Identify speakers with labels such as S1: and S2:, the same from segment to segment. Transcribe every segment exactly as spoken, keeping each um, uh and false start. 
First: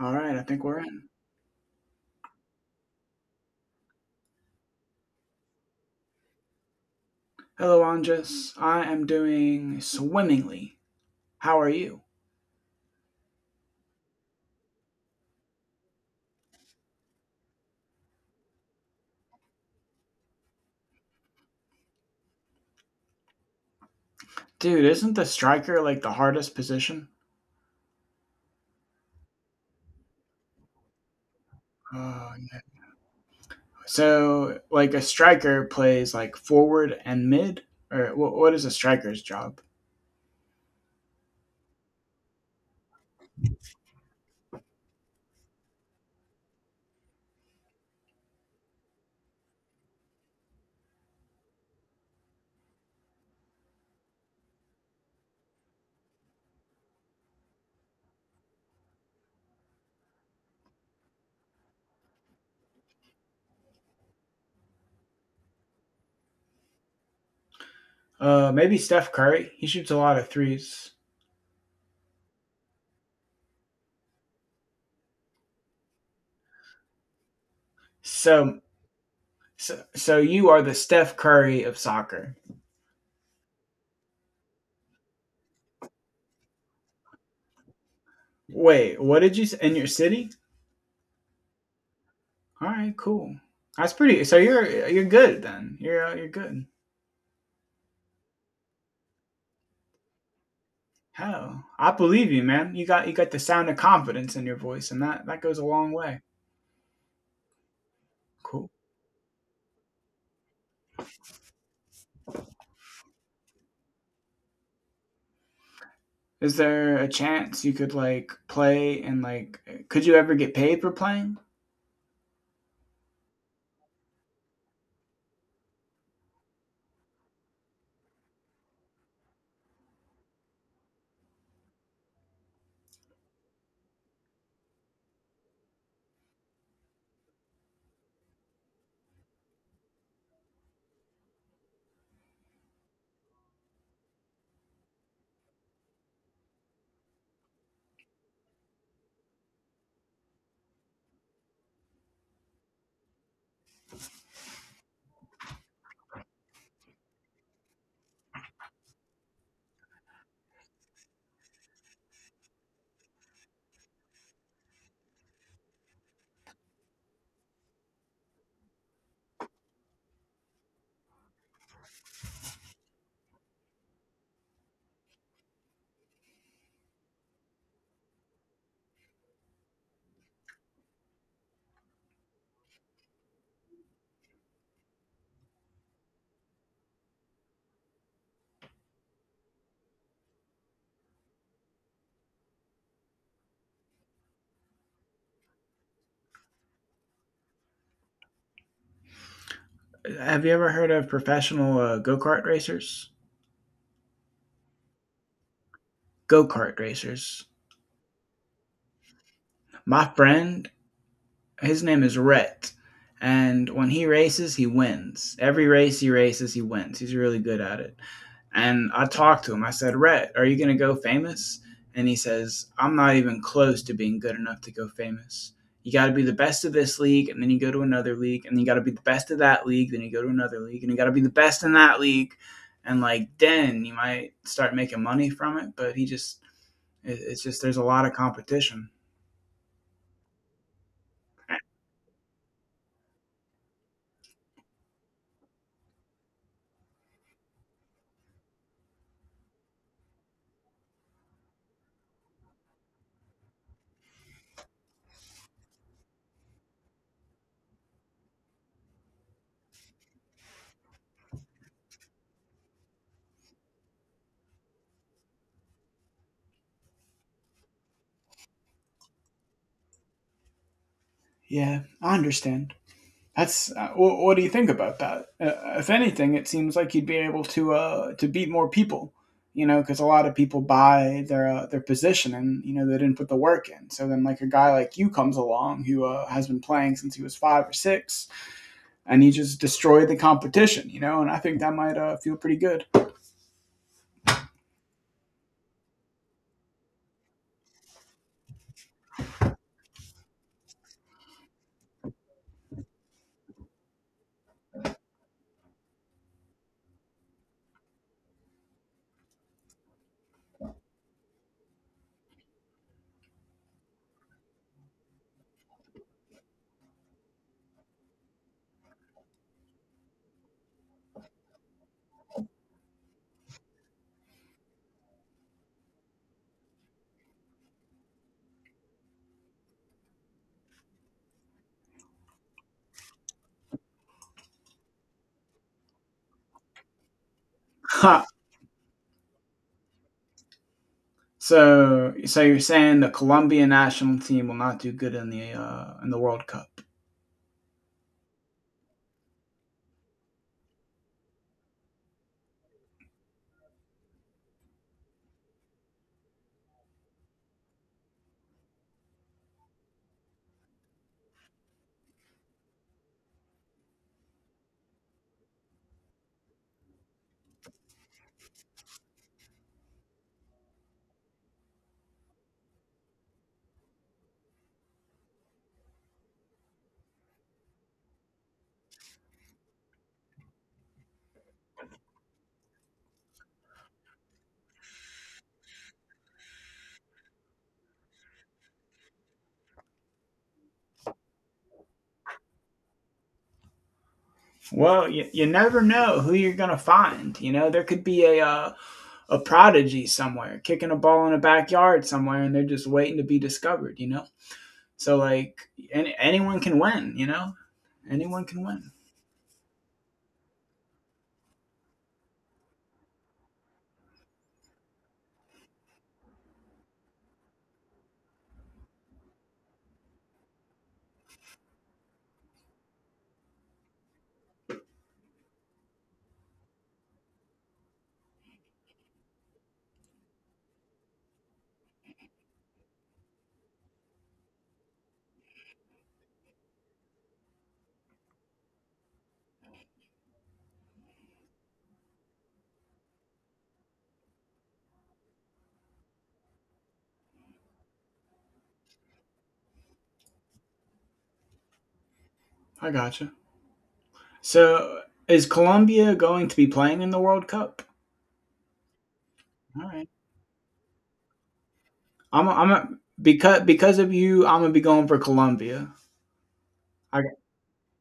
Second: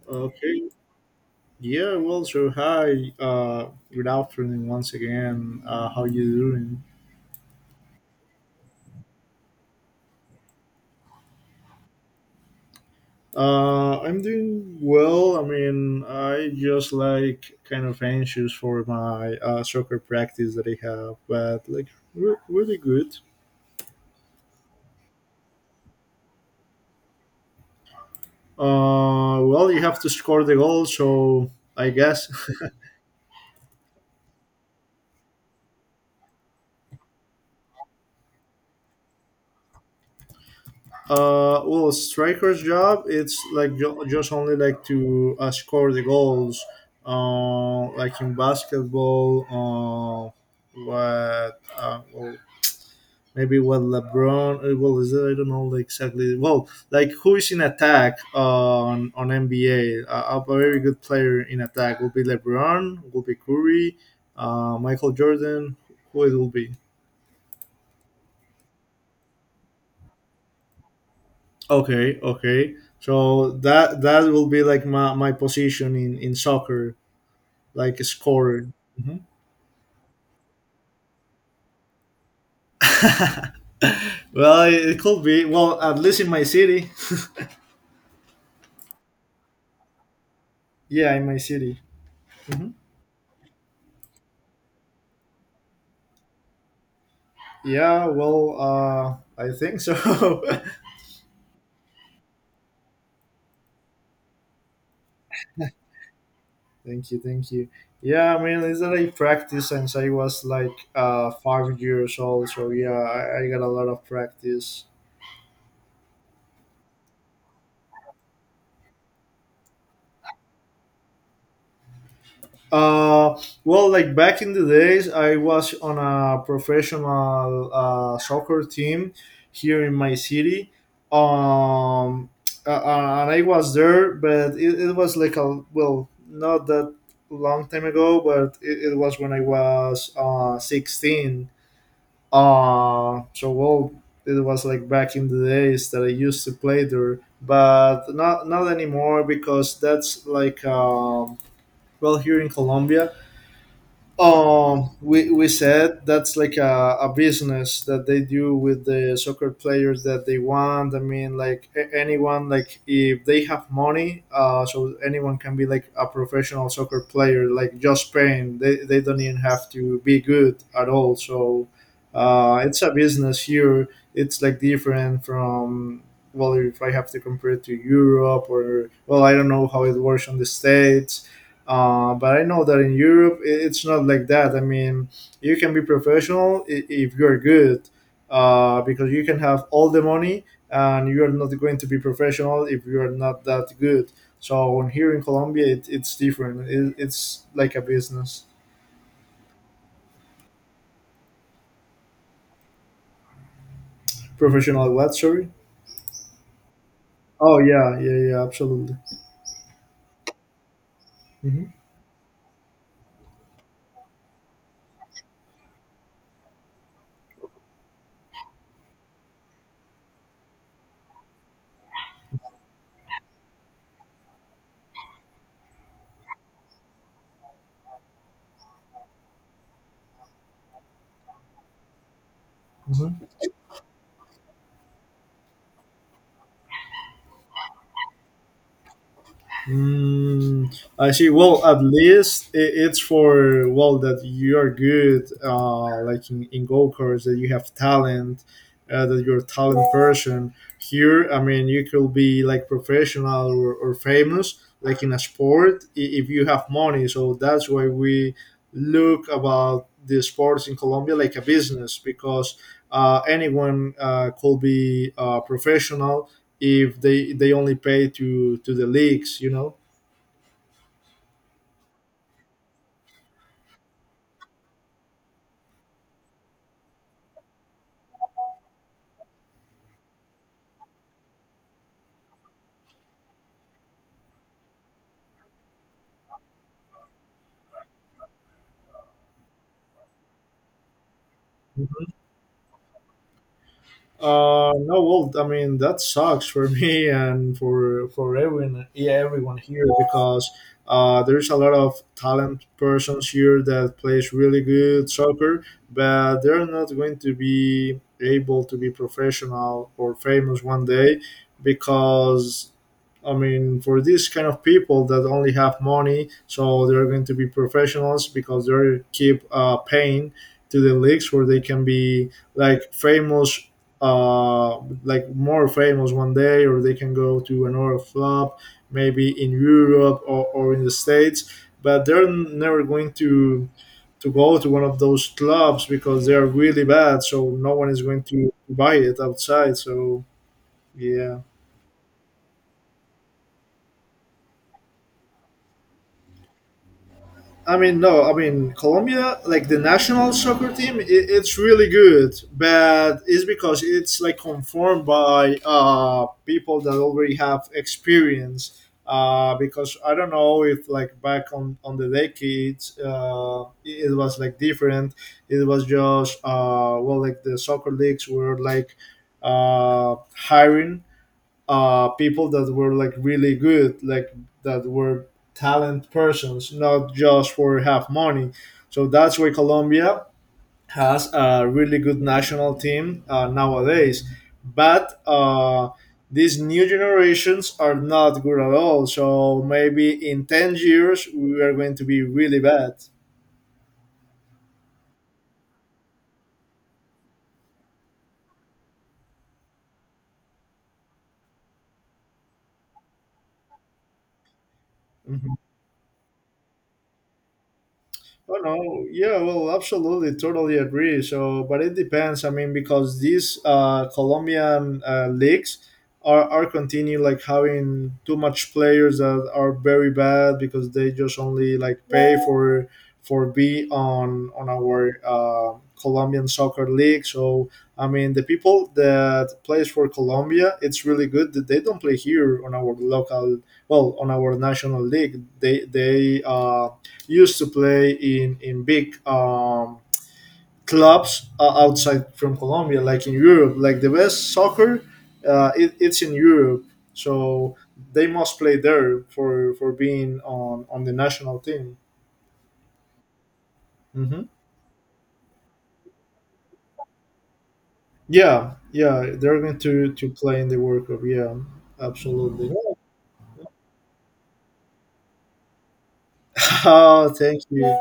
S1: All right, I
S2: Okay.
S1: think we're in.
S2: Yeah. Well. So hi. Uh, good afternoon once again. Uh, how you doing?
S1: Hello, Andres. I am doing swimmingly. How are you?
S2: Uh, I'm doing well. I mean, I just like kind of anxious for my uh, soccer practice that I have, but like re- really good.
S1: Dude, isn't the striker like the hardest position?
S2: Uh, well, you have to score the goal, so I guess.
S1: Oh, no. So, like a striker plays like forward and mid? Or wh- what is a striker's job?
S2: Uh, well, striker's job it's like ju- just only like to uh, score the goals, uh, like in basketball. Uh, what uh, Well, maybe what LeBron? uh, Well, is that I don't know, like, exactly. Well, like who is in attack uh, on on N B A? Uh, a very good player in attack will be LeBron, will be Curry, uh, Michael Jordan. Who it will be?
S1: Uh, maybe Steph Curry. He shoots a lot of threes.
S2: Okay, okay. So that that will be like my, my position in, in soccer, like a
S1: So,
S2: scorer. Mhm.
S1: so, so you are the Steph Curry of soccer.
S2: Well, it could be. Well, at least in my city.
S1: Wait, what did you say? In your city?
S2: Yeah, in my city.
S1: All
S2: hmm
S1: right, cool. That's pretty. So you're you're good then. You're uh, you're good.
S2: Yeah. Well, uh, I think so.
S1: Oh, I believe you, man. You got you got the sound of confidence in your voice, and that that goes a long way.
S2: Thank you, thank you. Yeah, I mean,
S1: Cool.
S2: it's that I practice since I was like uh, five years old. So yeah, I, I got a lot of practice.
S1: Is there a chance you could like play and like could you ever get paid for playing?
S2: Uh, well, like back in the days, I was on a professional uh, soccer team here in my city. Um, uh, uh, and I was there, but it, it was like a, well, not that long time ago, but it, it was when I was uh, sixteen. Uh, so, well, it was like back in the days that I used to play there, but not, not anymore because that's like, um, well, here in Colombia um, we, we said that's like a, a business that they do with the soccer players that they want. I mean, like a- anyone, like if they have money, uh, so anyone can be like a professional soccer player, like just paying. They, they don't even have to be good at all. So uh, it's a business here. It's like different from, well, if I have to compare it to Europe or, well, I don't know how it works on the States, uh, but I know that in Europe i- it's not like that. I mean, you can be professional i- if you're good, uh, because you can have all the money and you're not going to be professional if you're not that good. So in- here in Colombia, it, it's different. It, it's like a business.
S1: Have you ever heard of professional uh, go kart racers?
S2: Professional what? Sorry.
S1: Go kart racers.
S2: Oh yeah, yeah, yeah, absolutely.
S1: My friend,
S2: hmm
S1: his name is Rhett, and when he races, he wins. Every race he races, he wins. He's really good at it. And I talked to him. I said, Rhett, are you going to go famous? And he says, I'm not even close to being good enough to go famous. You got to be the best of this league, and then you go to another league, and you got to be the best of that league, then you go to another league, and you got to be the best in that league. And like, then you might start making money from it. But he just, it's just, there's a lot of competition.
S2: Mm, I see. Well, at least i- it's for well that you are good, uh, like in, in go karts, that you have talent, uh, that you're a talent person. Here, I mean, you could be like professional or, or famous, like in a sport, i- if you have money. So that's why we look about the sports in Colombia like a business because uh, anyone uh, could be uh, professional if they they only pay to to the leagues, you know.
S1: Yeah, I understand. That's uh, what, what do you think about that? Uh, if anything, it seems like you'd be able to uh, to beat more people, you know, because a lot of people buy their uh, their position and you know they didn't put the work in. So then, like a guy like you comes along who uh, has been playing since he was five or six, and he just destroyed the competition, you know. And I think that might uh, feel pretty good.
S2: Uh, no, well, I mean that sucks for me and for for everyone, yeah, everyone here, because uh, there's a lot of talent persons here that plays really good soccer, but they're not going to be able to be professional or famous one day because I mean, for these kind of people that only have money, so they're going to be professionals because they keep uh, paying to the leagues where they can be like famous, uh, like more famous one day, or they can go to another flop, maybe in Europe or, or in the States. But they're never going to to go to one of those clubs because they are really bad. So no one is going
S1: Ha.
S2: to buy it outside. So yeah.
S1: So, so you're saying the Colombian national team will not do good in the uh, in the World Cup?
S2: I mean, no, I mean, Colombia, like the national soccer team, it, it's really good, but it's because it's like conformed by uh, people that already have experience. Uh, because I don't know if like back on, on the decades, uh, it was like different. It was just, uh, well, like the soccer leagues were like uh, hiring uh, people that were like really good, like that were talent persons, not just for have money. So that's why Colombia has a really good national team uh, nowadays. But uh, these new generations are not good at all. So maybe in ten years, we are going to be really bad.
S1: Well, you, you never know who you're gonna find. You know, there could be a uh, a prodigy somewhere, kicking a ball in a backyard somewhere, and they're just waiting to be discovered, you know? So,
S2: Mm-hmm.
S1: like, any, anyone can win, you know? Anyone
S2: Oh
S1: can win.
S2: no, yeah, well, absolutely, totally agree. So, but it depends. I mean, because these uh, Colombian uh, leagues are are continue like having too much players that are very bad because they just only like pay for for be on on our uh, Colombian soccer league. So, I mean, the people that plays for Colombia, it's really good that they don't play here on our local, well, on our national league. They they um used to play in in big um, clubs uh, outside from Colombia, like in Europe. Like the best soccer, uh, it, it's in Europe, so they must play there for for being on on the national team.
S1: I gotcha.
S2: hmm
S1: So, is Colombia going to be playing in the World Cup?
S2: Yeah, yeah, they're going
S1: All right.
S2: to to play in the World Cup. Yeah,
S1: I'm, a, I'm
S2: absolutely.
S1: a, because because of you, I'm gonna be going for Colombia. I, got
S2: Oh, thank you,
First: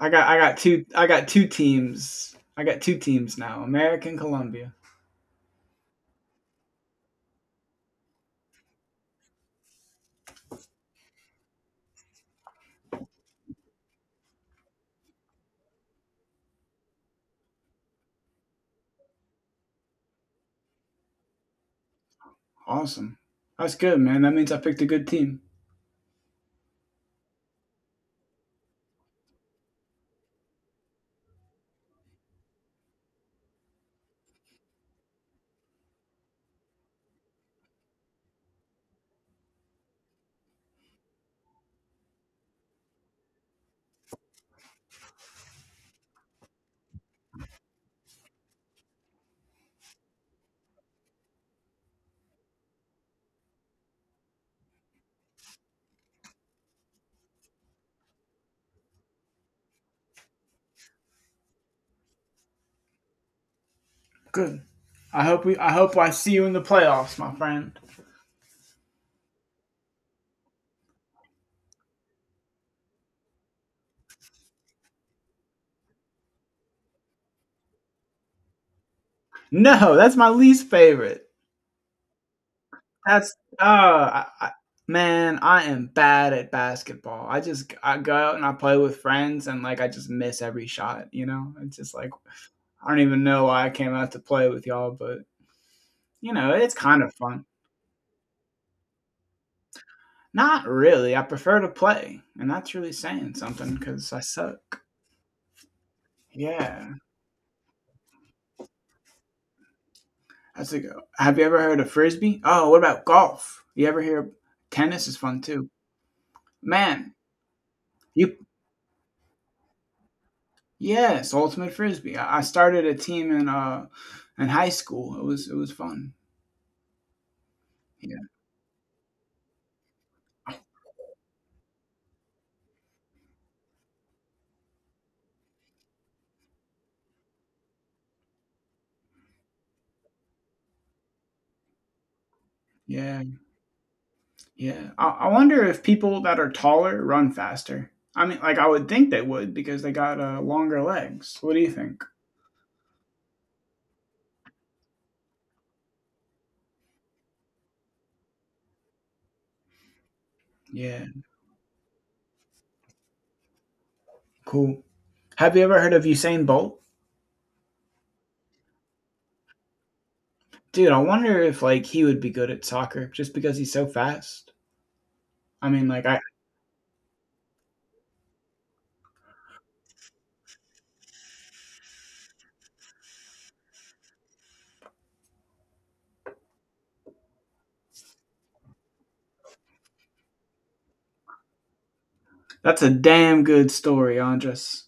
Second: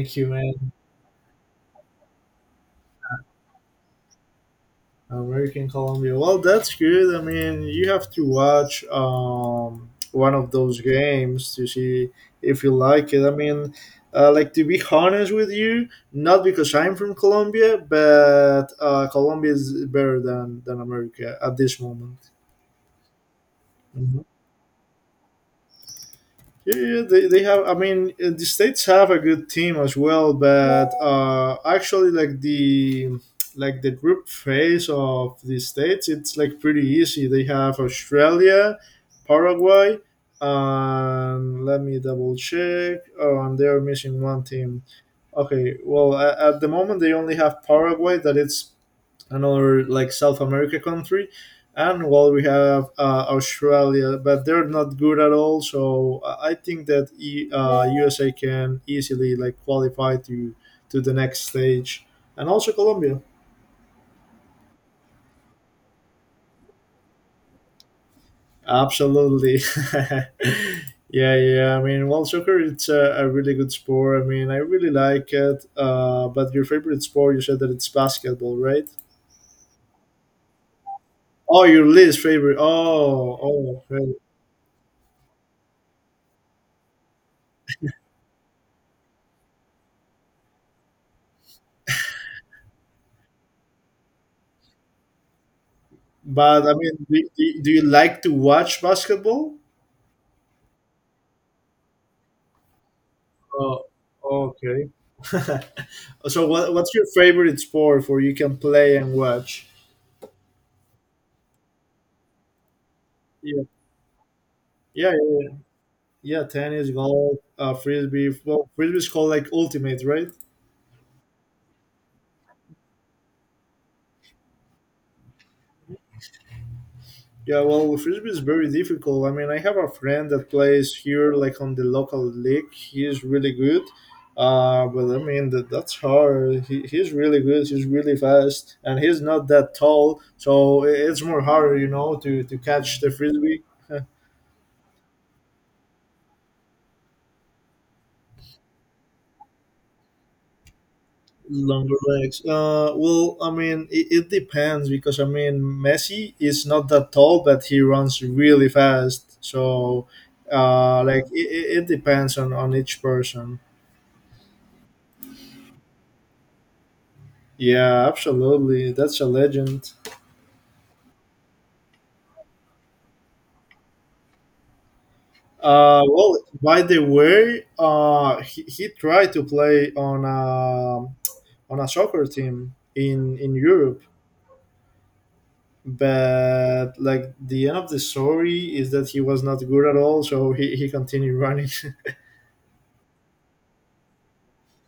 S1: I got
S2: you,
S1: I got
S2: man.
S1: two I got two teams. I got two teams now. American Colombia.
S2: American Colombia. Well, that's good. I mean, you have to watch um, one of those games to see if you like it. I mean, uh, like to be honest with you, not because I'm from Colombia, but uh, Colombia is better than than America at this moment.
S1: Awesome. That's good, man. That means I picked a good team.
S2: Yeah, yeah, yeah, they, they have. I mean, uh, the States have a good team as well, but uh, actually, like the like the group phase of the States, it's like pretty easy. They have Australia, Paraguay, and let me double check. Oh, and they're missing one team. Okay, well, at, at the moment they only have Paraguay. That it's another like South America country, and while we have uh, Australia, but they're not good at all. So I I think that e, uh, U S A can easily like qualify to to the next stage, and also Colombia.
S1: Good. I hope we. I hope I see you in the playoffs, my friend.
S2: Absolutely. Yeah, yeah. I mean, well, soccer it's a, a really good sport. I mean, I really like it. Uh, but your favorite sport, you said that it's basketball, right?
S1: No, that's my least favorite.
S2: Oh, your least favorite.
S1: That's
S2: Oh,
S1: uh,
S2: oh, okay.
S1: I, I, man, I am bad at basketball. I just I go out and I play with friends, and like I just miss every shot. You know, it's just like I don't even know why I came out to play with y'all, but you know,
S2: But I
S1: it's kind
S2: mean,
S1: of
S2: do,
S1: fun.
S2: do, do you like to watch basketball?
S1: Not really. I prefer to play, and that's really saying something
S2: Oh,
S1: because I suck.
S2: okay. So, what,
S1: Yeah.
S2: what's your favorite sport for you can play and watch?
S1: That's a go. Have you ever heard of frisbee? Oh, what about
S2: Yeah.
S1: golf? You ever hear tennis
S2: Yeah,
S1: is
S2: yeah,
S1: fun
S2: yeah.
S1: too.
S2: Yeah, tennis,
S1: Man,
S2: golf, uh, frisbee.
S1: you
S2: Well, frisbee is called like ultimate, right?
S1: yes, ultimate frisbee. I, I started a team in uh in high school. It was it was fun.
S2: Yeah, well, with
S1: Yeah,
S2: frisbee is very difficult. I mean, I have a friend that plays here, like on the local league. He's really good, uh, but I mean that that's hard. He, he's really good. He's really fast, and he's not that tall, so i- it's more harder, you know, to to catch the
S1: yeah,
S2: frisbee.
S1: yeah. I, I wonder if people that are taller run faster. I mean, like I would think they would because they got uh, longer legs. What do you
S2: Longer
S1: think?
S2: legs. Uh, well, I mean, it, it depends because I mean, Messi is not that tall, but he runs really fast. So, uh,
S1: Yeah,
S2: like, it, it it depends on on each person.
S1: cool. Have you ever heard of Usain Bolt?
S2: Yeah, absolutely. That's a legend.
S1: Dude, I wonder if like he would be good at soccer just because he's so fast. I mean,
S2: Uh,
S1: like I,
S2: well, by the way, uh, he, he tried to play on a, on a soccer team in, in Europe, but like the end of the story is that he was not good at all, so he, he continued running.
S1: That's a damn good story, Andres.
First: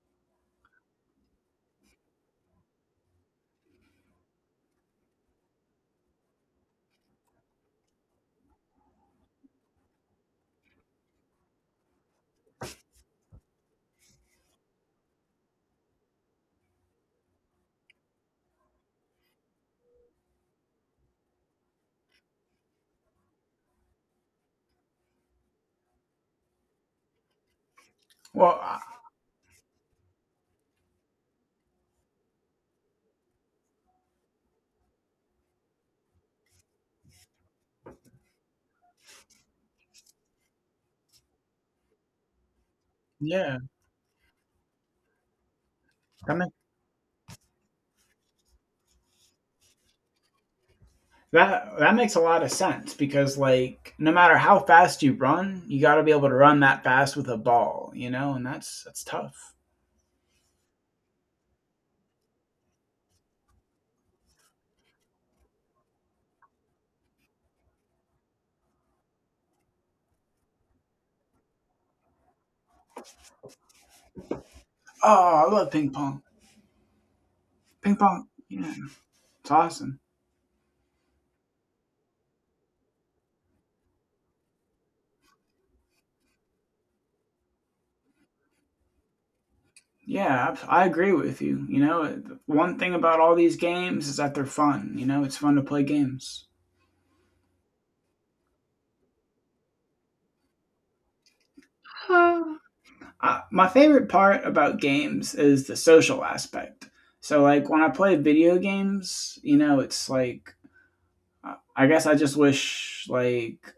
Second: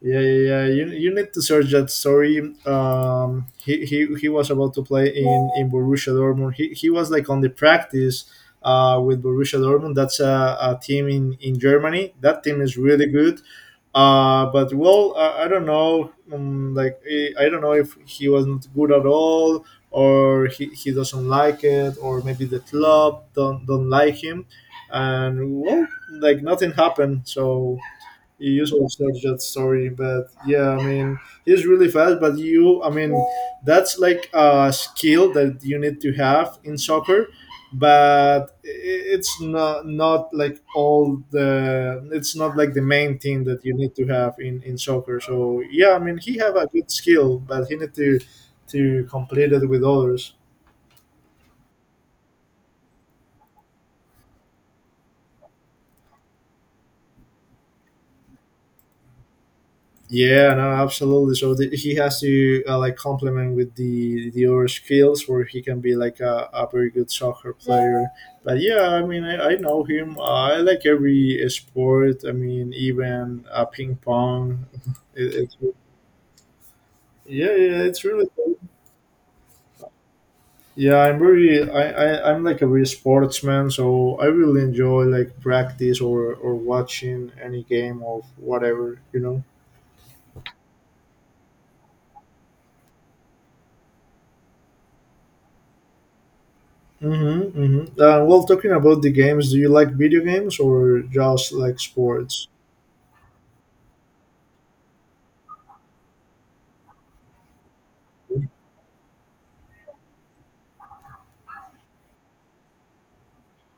S2: Yeah, yeah, yeah. You, you need to search that story. Um, he, he, he was about to play in, in Borussia Dortmund. He, he was like on the practice uh, with Borussia Dortmund. That's a, a team in, in Germany. That team is really good. Uh, but well, I, I don't know. Um, like I I don't know if he wasn't good at all, or he, he doesn't like it, or maybe the club don't don't like him. And well, like nothing happened. So you
S1: Well,
S2: used
S1: uh,
S2: to search that story, but yeah, I mean, he's really fast, but you I mean that's like a skill that you need to have in soccer, but I- it's not not like all the it's not like the main thing
S1: yeah,
S2: that you need to have in in soccer, so yeah, I mean
S1: that
S2: he
S1: makes
S2: have a good skill, but he need to to complete it with others.
S1: that that makes a lot of sense because like no matter how fast you run, you got to be able to run that fast with a ball, you know, and that's that's tough.
S2: Yeah, no, absolutely. So the, he has to uh, like complement with the the other skills where he can be like a, a very good soccer player. But yeah, I mean, I, I know him. Uh, I like every sport. I mean, even uh, ping pong.
S1: Oh,
S2: It,
S1: I
S2: it's,
S1: love ping pong.
S2: yeah, yeah,
S1: Ping
S2: it's really
S1: pong,
S2: cool.
S1: yeah, it's awesome.
S2: Yeah, I'm very I, I I'm like a real sportsman, so I really enjoy like practice or or watching any game of whatever, you know.
S1: Yeah, I, I agree with you. You know, one thing about all these games is that they're fun. You know, it's fun to play games.
S2: Mm-hmm, mm-hmm. Uh, well, talking about the games, do you like video games or just like sports?
S1: I, my favorite part about games is the social aspect. So, like, when I play video games, you know, it's like, I- I guess I just wish, like,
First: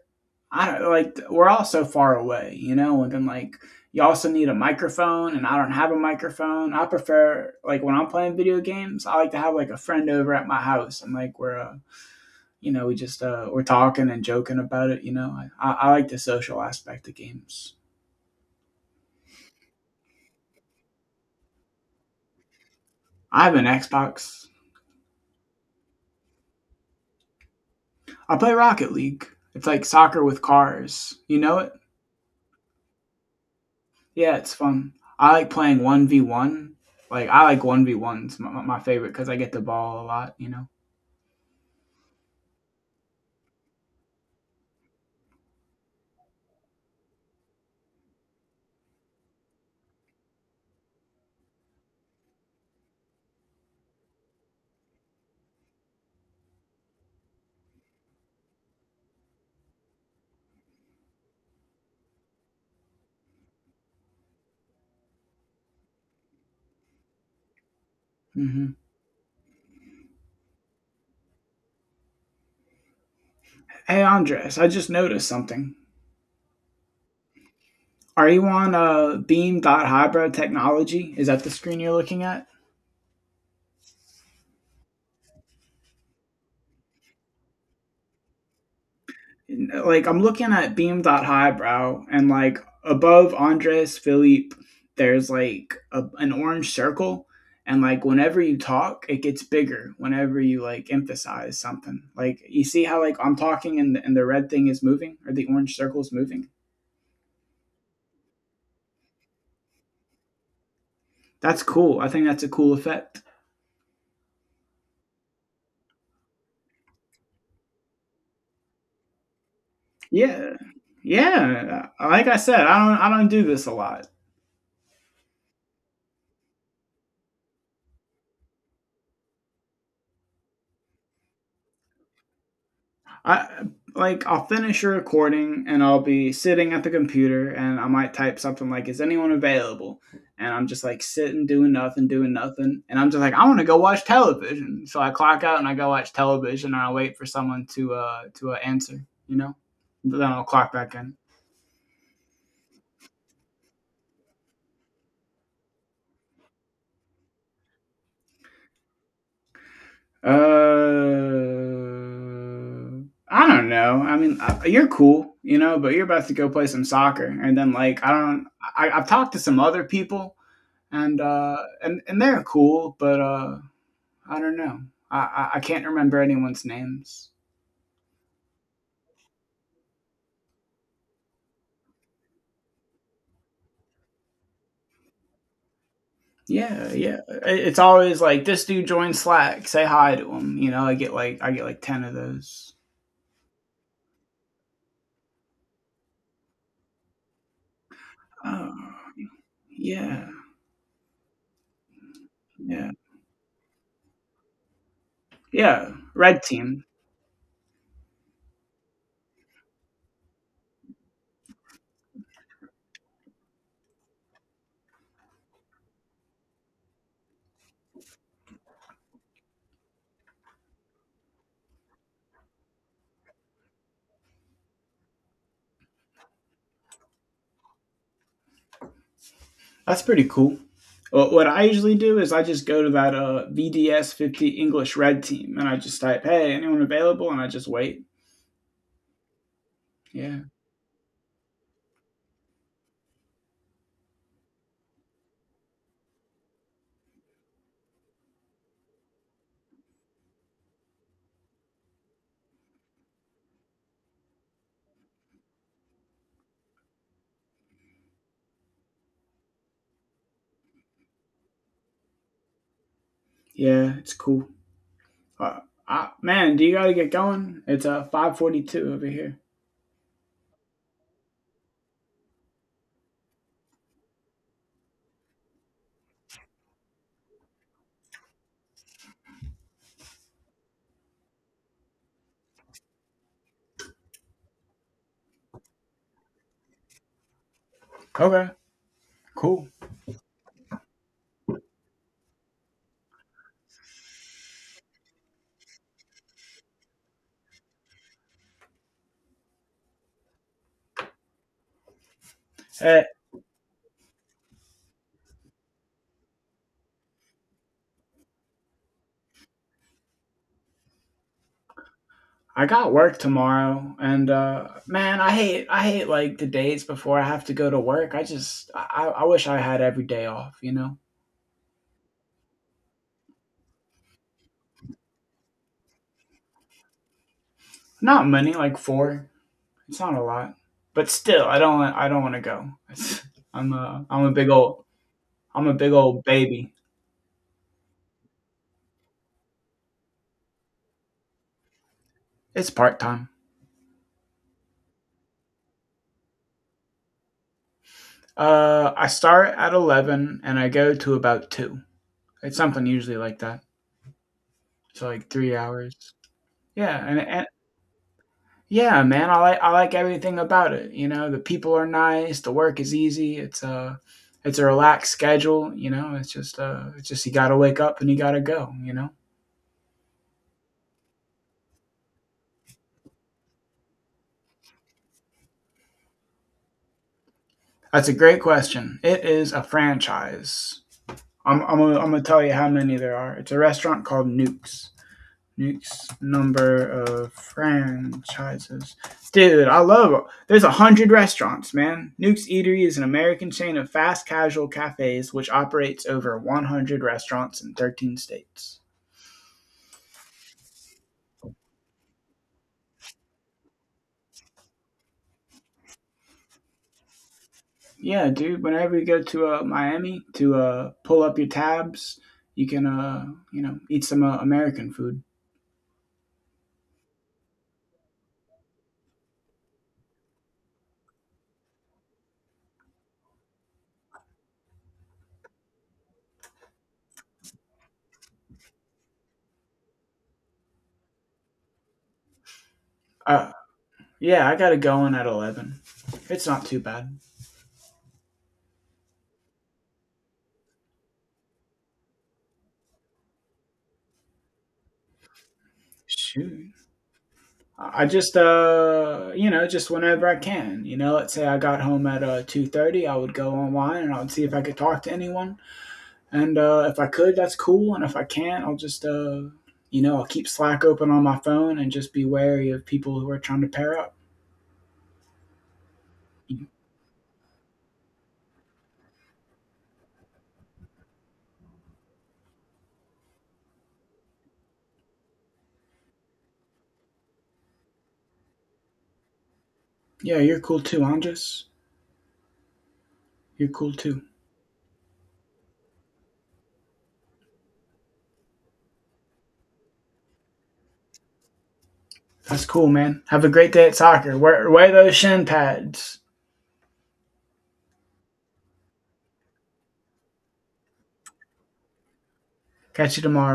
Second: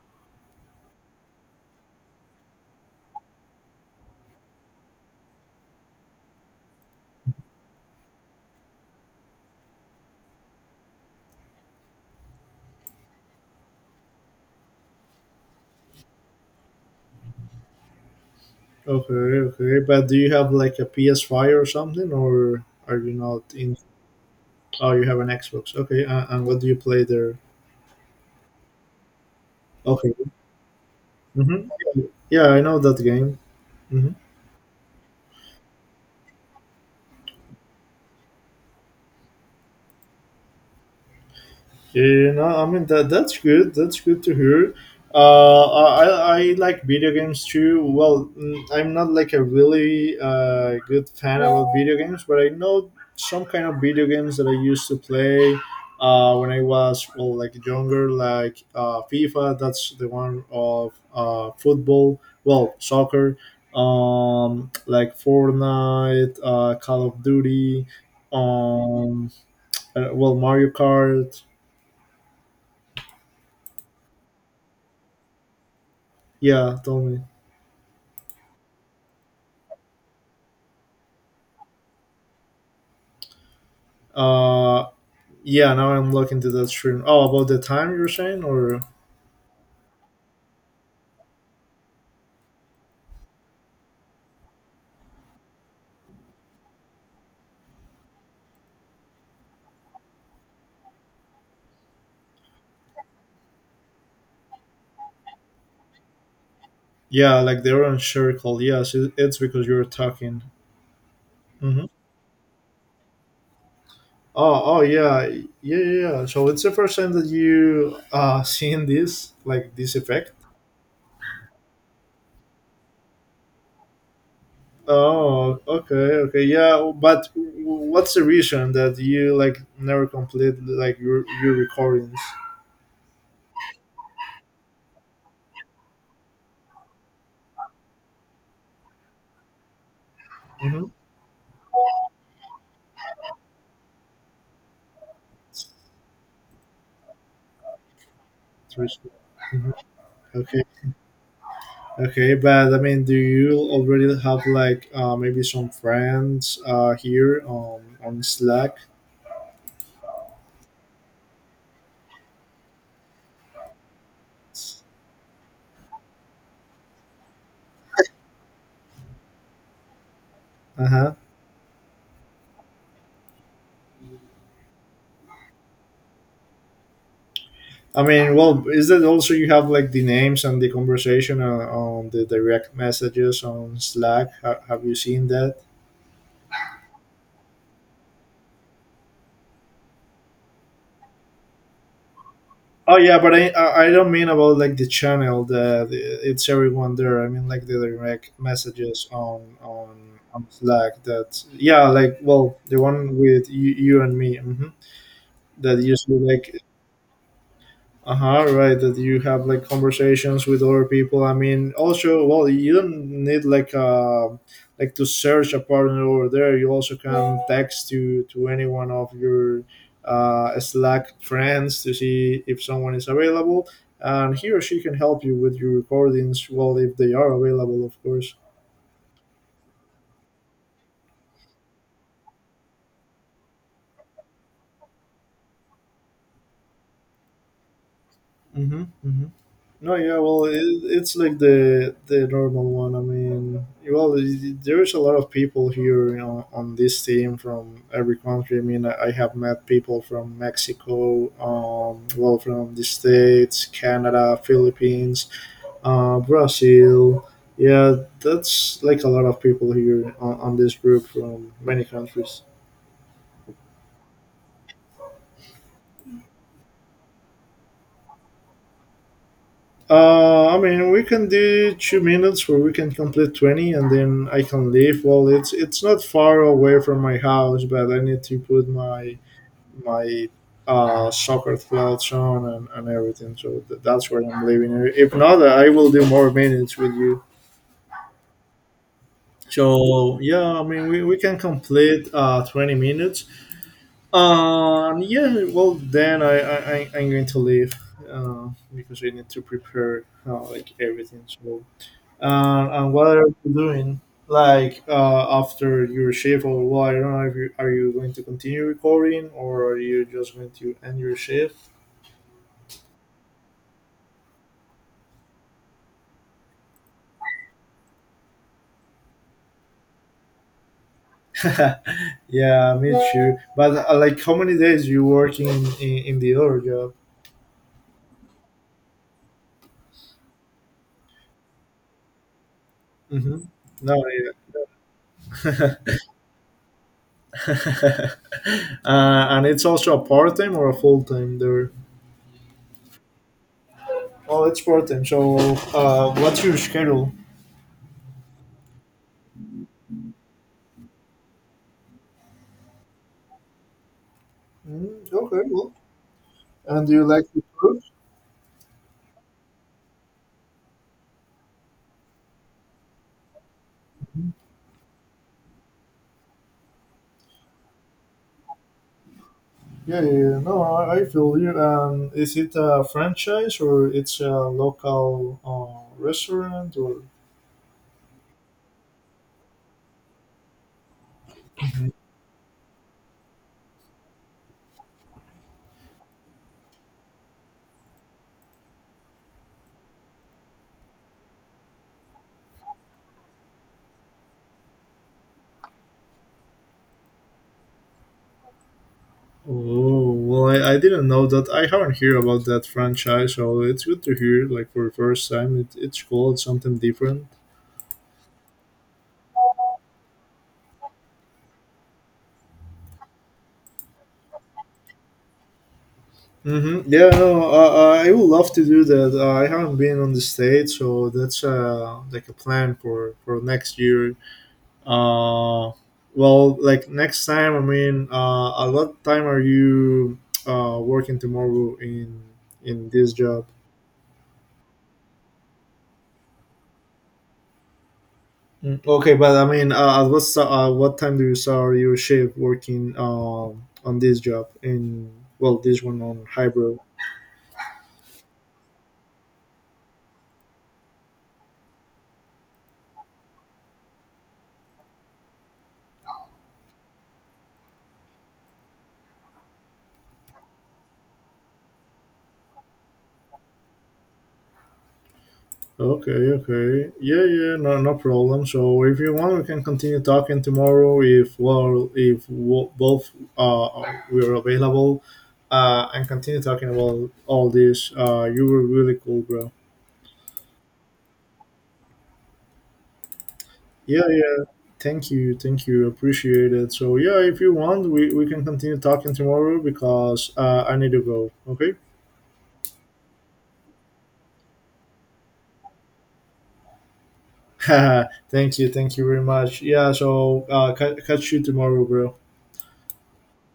S1: I don't like, we're all so far away, you know, and then, like, you also need a microphone, and I don't have a microphone. I prefer, like, when I'm playing video games, I like to have, like, a friend over at my house, and, like, we're, uh, you know, we just, uh, we're talking and joking about it, you know. I, I I like the social aspect of games.
S2: Okay, okay. But do you have like a P S five or something, or are you not
S1: I have an
S2: in?
S1: Xbox,
S2: Oh, you have an Xbox. Okay, uh, and what do you play there?
S1: I play Rocket League. It's like
S2: Okay.
S1: soccer with cars. You know
S2: Mm-hmm.
S1: it?
S2: Yeah, I know that game. Mm-hmm.
S1: Yeah, it's fun. I like playing one V one. Like, I like 1v1s, my, my favorite, because I get the ball a lot, you know?
S2: Yeah, no, I mean that that's good. That's good to hear. Uh, I I like video games too. Well, mm, I'm not like a really uh, good fan about video games, but I know some kind of video games that I used to play uh, when I was well like younger, like uh, FIFA. That's the one of uh, football. Well, soccer. Um, like Fortnite, uh, Call of Duty.
S1: Hmm.
S2: Um, uh, well, Mario Kart.
S1: Hey, Andres, I just noticed something.
S2: Yeah, tell me.
S1: Are you on a Beam.Highbrow technology? Is that the screen you're looking at?
S2: Uh, yeah, now I'm looking to the stream. Oh, about the time you were saying, or
S1: Like I'm looking at Beam.Highbrow and like above Andres Philippe, there's like a, an orange circle, and like whenever you talk, it gets bigger. Whenever you like emphasize something, like you see how like I'm talking and the, and the red thing is moving or the orange circle is moving.
S2: yeah, like they were on share call. Yes, it- it's because you were talking.
S1: That's
S2: Hmm.
S1: cool. I think that's a cool effect.
S2: Oh, oh yeah, yeah, yeah. yeah. So it's the first time that you uh seen this, like this effect.
S1: Yeah, yeah. Like I said, I don't I don't do this a lot.
S2: Oh, okay, okay, yeah. But w- what's the reason that you like never complete like your your recordings?
S1: I like I'll finish a recording and I'll be sitting at the computer and I might type something like "Is anyone available?" and I'm just
S2: Mm-hmm.
S1: like sitting doing nothing, doing nothing, and I'm just like I want to go watch television. So I clock out and I go watch television and I wait for someone to uh to uh, answer, you know. But then I'll
S2: Okay.
S1: clock back in.
S2: Okay, but I mean, do you already have like uh, maybe some friends uh, here um, on Slack?
S1: Uh, I don't know. I mean, uh, you're cool, you know, but you're about to go play some soccer, and then like I don't. I, I've talked to some other people
S2: Uh huh.
S1: and uh, and and they're cool, but uh, I don't know. I, I I can't remember anyone's names.
S2: I mean, well, is that also you have like the names and the conversation on, on the direct messages on Slack? Ha- have you seen that?
S1: Yeah, yeah. I- It's always like this dude joined Slack. Say hi to him. You know, I get like I get like ten of those.
S2: Oh yeah, but I I I don't mean about like the channel that it's everyone there. I mean like the direct
S1: Oh,
S2: messages on on
S1: yeah,
S2: on Slack. That yeah, like well, the
S1: yeah,
S2: one with you, you and me. Hmm, that
S1: yeah.
S2: usually
S1: Red
S2: like,
S1: team.
S2: uh-huh, right, that you have like conversations with other people. I mean also well you don't need like uh like to search a partner over there. You also can text to to anyone of your uh Slack friends to see if someone is available, and he or she can help you with your recordings, well, if they are available, of course.
S1: That's pretty cool. What what I usually do is I just go to that uh, V D S fifty English Red team and I just type, "Hey, anyone available?" and I just wait.
S2: Mm-hmm. No, yeah,
S1: Yeah,
S2: well, it, it's like the the normal one. I mean, well, there's a lot of people here, you know, on this team from every country. I mean, I I have met people from Mexico, um, well, from the States, Canada, Philippines, uh, Brazil. Yeah, that's like a lot of people here on, on this group from many countries.
S1: yeah. It's cool. Uh, I, man, do you gotta get going? It's uh five forty two over here.
S2: Uh, I mean, we can do two minutes where we can complete twenty, and then I can leave. Well, it's it's not far away from my house, but I need to put my my uh, soccer clothes on, and, and everything. So th- that's where I'm leaving. If not, I will do more minutes with you.
S1: Okay, cool.
S2: So yeah, I mean, we, we can complete uh, twenty minutes. Um, yeah, well then I I I- I'm going to leave uh, because I need to prepare uh, like everything. So, uh, and
S1: Hey,
S2: what are you doing like uh, after your shift? Or well, I don't know if you are, you going to continue recording, or are you just going to end your shift?
S1: I got work tomorrow, and uh, man, I hate I hate like the days before I have to go to work. I just I, I wish I had every day off. You know,
S2: Yeah, me too. But uh, like how many days you working in, in, in the other job?
S1: not many, like four. It's not a lot, but still, I don't I don't want to go. It's,
S2: Hmm.
S1: I'm
S2: No,
S1: a I'm a big old I'm a
S2: yeah.
S1: big old baby.
S2: uh, and it's also a part time or a full time there?
S1: It's part time.
S2: Oh, it's part time. So, uh, what's your schedule?
S1: Uh, I start at eleven and I go to about two. It's something usually like that. It's
S2: Mm,
S1: like
S2: okay,
S1: three
S2: well,
S1: hours.
S2: and do
S1: Yeah,
S2: you
S1: and,
S2: like to
S1: and
S2: cook?
S1: yeah, man, I like I like everything about it. You know, the people are nice, the work is easy. It's a it's a relaxed schedule. You know, it's just uh, it's just you got to wake up and you got to go. You know,
S2: Yeah, yeah, yeah. No, I, I feel you. Um, is it a franchise, or it's a local uh, restaurant, or?
S1: that's a great question. It is a franchise. I'm I'm gonna, I'm gonna tell you how many there are. It's a restaurant called Nukes. Next number of franchises. Dude, I love it. There's a hundred restaurants, man. Nuke's Eatery is an American chain of fast casual cafes which operates over one hundred restaurants in thirteen states.
S2: Oh well, I, I didn't know that. I haven't heard about that franchise, so it's good to hear. Like for the first time, it, it's cool. It's something different.
S1: Yeah, dude. Whenever you go to uh, Miami to uh, pull up your tabs, you can uh, you know eat some uh, American food.
S2: Mm-hmm. Yeah, no, uh, I would love to do that. Uh, I haven't been on the stage, so that's uh, like a plan for for next year. Uh, well, like next time, I mean, uh, a lot time are you uh, working tomorrow in in this job?
S1: Uh, yeah, I gotta go in at eleven. It's not too bad.
S2: Mm, okay, but I mean, uh, at what sta- uh, what time do you start your shift working um, on this job in, well, this one on
S1: Shoot.
S2: hybrid?
S1: I just uh you know just whenever I can. You know, let's say I got home at uh two thirty, I would go online and I would see if I could talk to anyone. And uh, if I could, that's cool. And if I can't, I'll just uh you know I'll keep Slack open on my phone and just be wary of people who are trying to pair up.
S2: Okay, okay. Yeah, yeah, no, no problem. So if you want, we can continue talking tomorrow if, well, if wo- both uh we're available, uh, and continue talking about all this. Uh, you were really cool, bro.
S1: Yeah, you're cool too, Andres. You're cool
S2: Yeah,
S1: too.
S2: yeah. Thank you, thank you. Appreciate it. So yeah, if you want, we we can continue talking tomorrow because uh, I need to go. Okay.
S1: That's cool, man. Have a great day at soccer. Wear, wear those shin pads.
S2: Thank you, thank you very much. Yeah. So uh, ca- catch you tomorrow, bro.
S1: Catch you tomorrow.